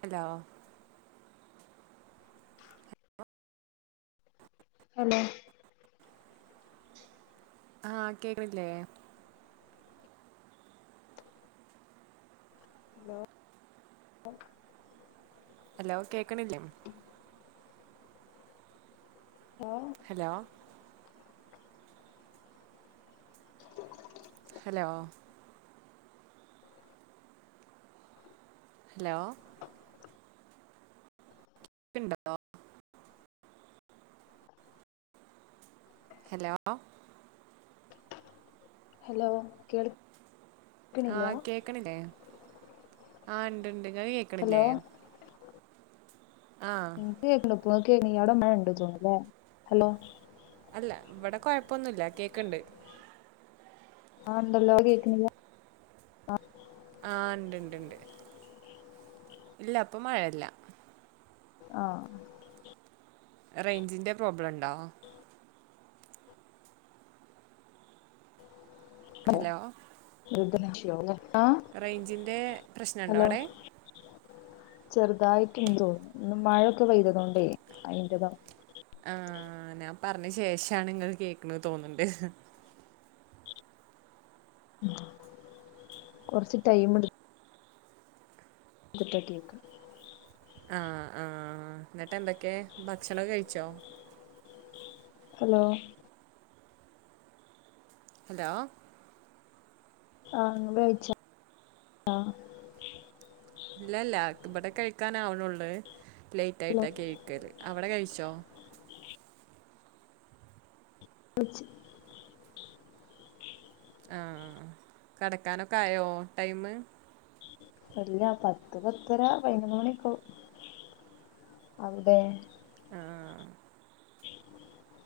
Hello hello ആഹ് കേക്കണില്ലേ? Hello hello കേക്കണില്ലേ? Hello hello. ഹലോ. ഹലോ. പിണ്ടോ ഹലോ. ഹലോ കേൾ ആ. കേക്ക്ണില്ലേ. ആ. ഇണ്ട്ണ്ട്. നിങ്ങക്ക് കേക്കണില്ലേ? ആ ഇൻക്ക് കേക്ക്ണ്ട് പോ. ഇങക്ക് കേക്ക്ണില്ലേ. അവിടെ മഴണ്ട് തോന്ന്ണ് ലെ. ഹലോ. അല്ല ഇവിടെ കൊഴപ്പൊന്നുല്ല കേക്കണ്ട് ആ ഇണ്ടല്ലോ. ഇപ്പ കേക്ക്ണില്ല. ആ. ആ ഉണ്ട് ഉണ്ട് ഉണ്ട് ഇല്ല. ഇപ്പൊ മഴല്ല. ആ. റേഞ്ചിന്റെ പ്രോബ്ലം ഉണ്ടോ? ഹലോ [unintelligible] റേഞ്ചിന്റെ പ്രശ്നണ്ടോ അടെ? ചെറുതായിട്ടുണ്ടോന്ന്. ഇന്ന് മഴൊക്കെ പെയ്തതോണ്ടേ അയിന്റതാ. ആ. ഞാൻ പറഞ്ഞ ശേഷാണ് ങ്ങൾ കേക്കണ തോന്നണ്ട്. കൊറച്ച് ടൈം എടു അപ്പത്തേക്ക് ആ. ആ. ന്നിട്ട് ന്തൊക്കെ. ഭക്ഷണം കഴിച്ചോ? ഹലോ ഹലോ ആ. ഇങ്ങള് കഴിച്ച. ആ. ഇല്ലല്ല. ഇവിടെ കഴിക്കൻ ആവണള്ളു ഹലോ ലേയ്റ്റായിട്ടാ കഴിക്കല്. അവിടെ കഴിച്ചോ? ലോ കൊർച്ച് ആ. കടക്കാനൊക്കെ ആയോ? ടൈമ്. ഇല്ല പത്ത് പത്തര പതിനൊന്ന് മണിയൊക്കെ അവ്ടെ. ആഹ്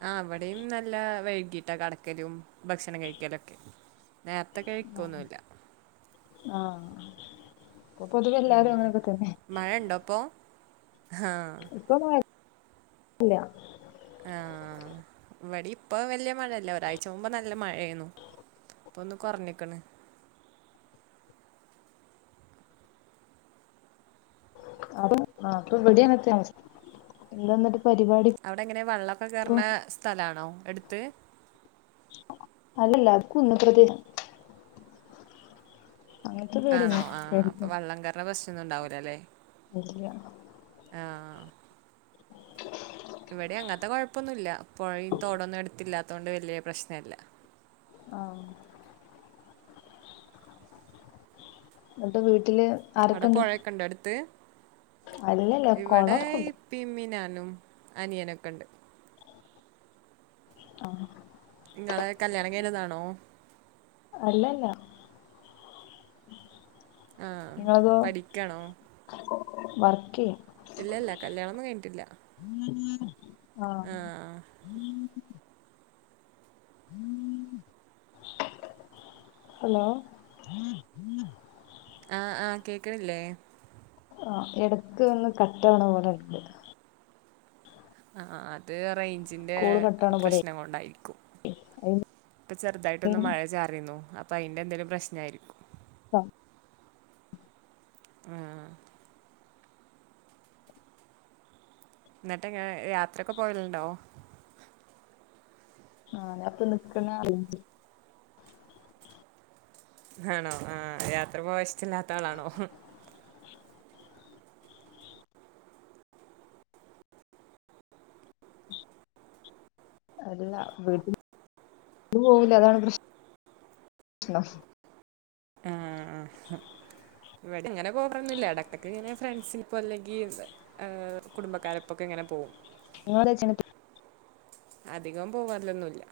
ആ. അവിടെയും നല്ല വൈകീട്ടാ കടക്കലും. ഭക്ഷണം കഴിക്കലൊക്കെ. നേരത്തെ കഴിക്കൊന്നുല്ല. ആ. അപ്പൊ പൊതുവെ എല്ലാരും അങ്ങനെയൊക്കെ തന്നെ. ആ ഇപ്പൊ മഴ ഇല്ല ആ. ഇവിടെ ഇപ്പൊ വലൃയ മഴല്ല. ഒരാഴ്ച മുമ്പ് നല്ല മഴയാരുന്നു. ഇപ്പൊന്ന് കൊറഞ്ഞക്ക്ണ് അതും. അപ്പൊ ഇവടിം അങ്ങൻ തന്നെ അവസഥ. എന്താന്നീട്ട് അവിടെ എങ്ങനെ വള്ളൊക്കെ കേറ്ണ സ്ഥലാണോ എട്ത്ത്. അല്ലല്ല കുന്ന് പ്രദേശാ ആണോ ആ അപ്പൊ പേടിയൊന്നും വള്ളം കാരണം ബസ്സൊന്നും ഉണ്ടാവൂല അല്ലേ ഇല്ല ആ. ഇവിടിം അങ്ങൻത്തെ കൊഴപ്പൊന്നുല്ല. പൊഴിം തോടൊന്നും എടുത്തില്ലാത്തൊണ്ട് വലിയ പ്രശ്നല്ല. ആ എന്നിട്ട് വീട്ടില് അവിടെ ആരൊക്കെണ്ട്? പുഴയൊക്കെ ഉണ്ട് അടുത്ത് അല്ലല്ല ഇവിടെ കൊളൊക്കെള്ളു ഇപ്പിം ഇമ്മിം ഞാനും അനിയനൊക്കെണ്ട്. ആ. നിങ്ങളെ കല്യാണം കയിഞ്ഞതാണോ? അല്ലല്ല ആ പഠിക്കണോ? വർക്കിയാ ഇല്ല ഇല്ല കല്യാണൊന്നും കഴിഞ്ഞിട്ടില്ല. [unintelligible] ആഹ് [unintelligible] ഹലോ ആ ആ കേക്കണില്ലേ ആ എടക്ക് ഒന്ന് കട്ടാവണ പോലെണ്ട് ആ അത് അറേഞ് ിന്റെ കോള് കട്ടാവണ പോലെ പ്രശ്നം കൊണ്ടായിരിക്കും ഇപ്പൊ ചെറുതായിട്ടൊന്ന് മഴ ചാറുന്നു അപ്പൊ അതിന്റെ എന്തേലിലും പ്രശ്ന ആയിരിക്കും ആ ആ എന്നിട്ട് എങ്ങനെ യാത്രയൊക്കെ പോയലണ്ടോ ആ അപ്പൊ നിിക്കുന്ന അ ആണോ ആ യാത്ര പോവശ്ടല്ലാത്ത ആളാണോ [inaudible] അല്ല വീട്ടിൽ പോവില്ല അതാണ് പ്രശ്നം [unintelligible] ആ ഇവിടെ അങ്ങനെ പോറന്നില്ല ഇടയ്ക്കൊക്കെ ഇങ്ങനെ ഫ്രണ്ട്സിന് ഇപ്പോ അല്ലെങ്കിൽ കുടുംബക്കാരപ്പോൊക്കെ അങ്ങനെ പോകും [unintelligible] അധികം പോവാില്ലൊന്നുല്ല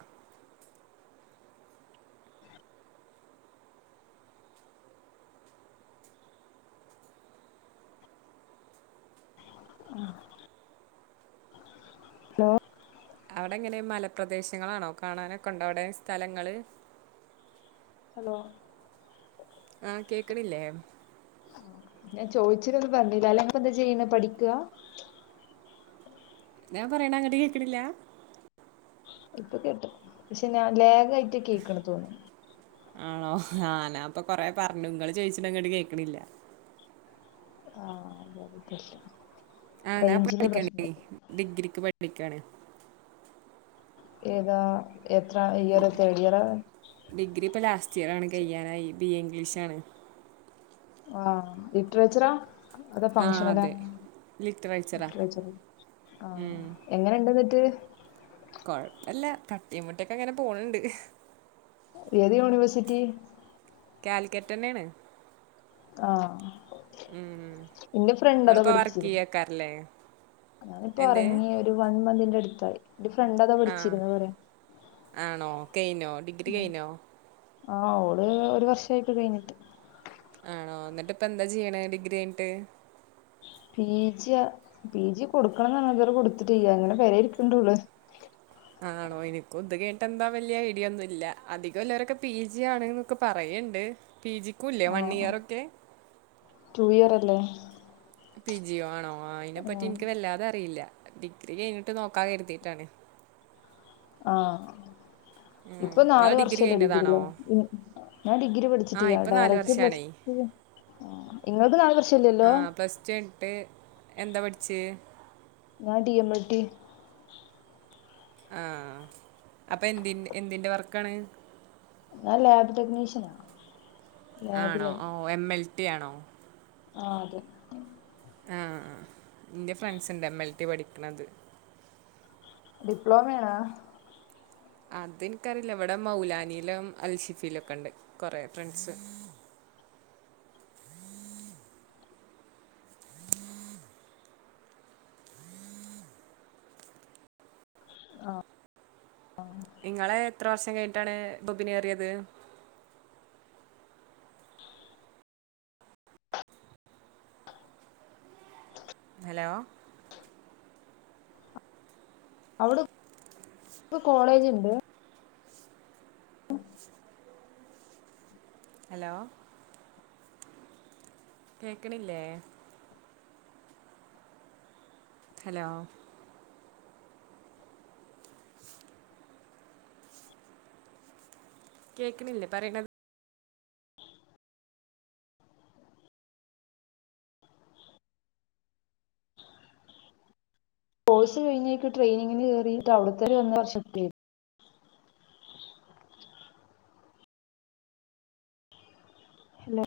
ആ ലോ അവിടെ എങ്ങനെ മലപ്രദേശങ്ങളാണോ കാണാനൊക്കെണ്ടോ അവിടെ സ്ഥലങ്ങള് ഹലോ ആ കേക്കണില്ലേ ഞാൻ ചോദിച്ചിട്ടന്ന് പറഞ്ഞില്ല അല്ലങ്കക്ക് എന്താ ചെയ്യണ പഠിക്ക ഞാൻ പറയണ അങ്ങട്ട് കേൾക്കണില്ല ഇപ്പ കേട്ടും പക്ഷെ ഞാൻ ലേഗയിട്ട് കേക്കണ തോന്നി ആണോ ആഞാ അപ്പൊ കൊറെേ പറഞ്ഞു ഇങ്ങൾ ചോയിിച്ചിട്ട അങ്ങോട്ട് കേക്കണില്ല ആ [unintelligible] ആ ഞാ പഠിക്കണ ഡിഗ്രിക്ക് പഠിക്കണേ ഏതാ എത്ര ഇയർ തേർഡ് ഇയറാ ഡിഗ്രി പലാസ്റ്റ് ഇയർ ആണ കയ്യാനായി ബി ഇംഗ്ലീഷ്ാണ് ആഹ ഇട്രച്ചറ അതാ ആ ഫഷനല്ലാ അതെ ലിറ്ററേച്ചറാ [unintelligible] ആ എങ്ങനെണ്ട [unintelligible] കൊഴപ്പല്ല തട്ടി മുട്ടിയോക്കെ അങ്ങനെ പോണണ്ട് ഏത് യൂണിവേഴ്സിറ്റി കൽിക്കറ്റ് ന്നെയാണ് ആ ഇന്ന ഫ്രണ്ടതാ നിങ്ങളിപ്പോ വർക്ക് പഠിച്ചിരുന്നു ചെയ്യക്കാരല്ലേ [unintelligible] പ്പോൊ എന്ത് ഇറങ്ങി ഒരു വൺ മന്തിന്റെ അടുത്തായി എന്റെ ഫ്രണ്ട് അതാ ആ വിടിച്ചിന്ന് പറയാ ആണോ കഴിഞ്ഞോ ഡിഗ്രി കഴിഞ്ഞോ ആ ഓള് ഒരു വർഷയിട്ട് കഴിഞ്ഞിട്ട് ആണോ എന്നിട്ട് ഇപ്പ എന്താ ചെയ്യണ ഡിഗ്രി അയിട്ട് പീജിയ പീ ജി കൊടുക്കണം എന്നാണ്തുവരെ കൊടുത്തിട്ട ചെയ്യ അങ്ങനെ പേ ഇരിക്കണ്ടള്ളു [unintelligible] ആണോ എനിക്കും ഇത് കേിട്ട എന്താ വലിയ ഐഡിയ ഒന്നും ഇല്ല അധികംല്ലരൊക്കെ പി ജി ആണ് എന്നൊക്കെ പറയ ഉണ്ട് പി ജിക്കും ഇല്ലേ വൺ ആഹ് ഇയർ ഒക്കെ ടു ഇയർ അല്ലേ പി ജിോ ആണോ ആ അതിനെപ്പറ്റി ആഹ് എനിക്ക് വല്ലാതെ അറിയില്ല ഡിഗ്രി കഴിഞ്ഞിട്ട് നോക്കാത കരുതിീട്ടാണ് ആഹ ഇപ്പൊ നാാല നിങ്ങളെ ഡിഗ്രി വർഷല്ല കഴിഞ്ഞതാണോ എടഗല്ലേ ഞാൻ ഡിഗ്രി ആ പഠിച്ചിട്ടയാ ഇപ്പം നാല് ഡയറക്റ്റ് പ്ലസ് വർഷമാണേ ഇങ്ങൾക്ക് നല് ആ പ്രശല്ലല്ലോ പ്ലസ് ടു കഴിഞ്ഞിട്ട് എന്താ പഠിച്ചേ ഞാൻ ഡി എം എൽ ടി ആ അപ്പൊ എന്തിന്റെ എന്തിന്റെ വർക്കാണ് ആ ലാബ് ടെക്നിഷ്യനാ ആണോ ഓ എം എൽ ടി ആണോ ആ അതെ ആ എന്റെ ഫ്രണ്ട്സ് ഉണ്ട് എം എൽ ടി പഠിക്കണത് ഡിപ്ലോമയാണോ അതെനിക്കറിയില്ല ഇവിടെ മൗലാനിയിലും അൽഷിഫിയില ഒക്കെ ഉണ്ട് കൊറെ ഫ്രണ്ട്സ് [unintelligible] ആ ആ നിങ്ങളെ എത്ര വർഷം കഴിഞ്ഞട്ടാണ് ബൊബിനേറിയത് ഹലോ അവിടെ കോളേജ് ഉണ്ടേ ഹലോ കേക്കണില്ലേ ഹലോ കേക്കണില്ലേ പറയിണത് കോഴ്സ് കഴിഞ്ഞട്ട് ട്രെയിനിങ്ങിന് കേറി അവിടുത്ത വന്ന വർഷത്തെ ഇലെ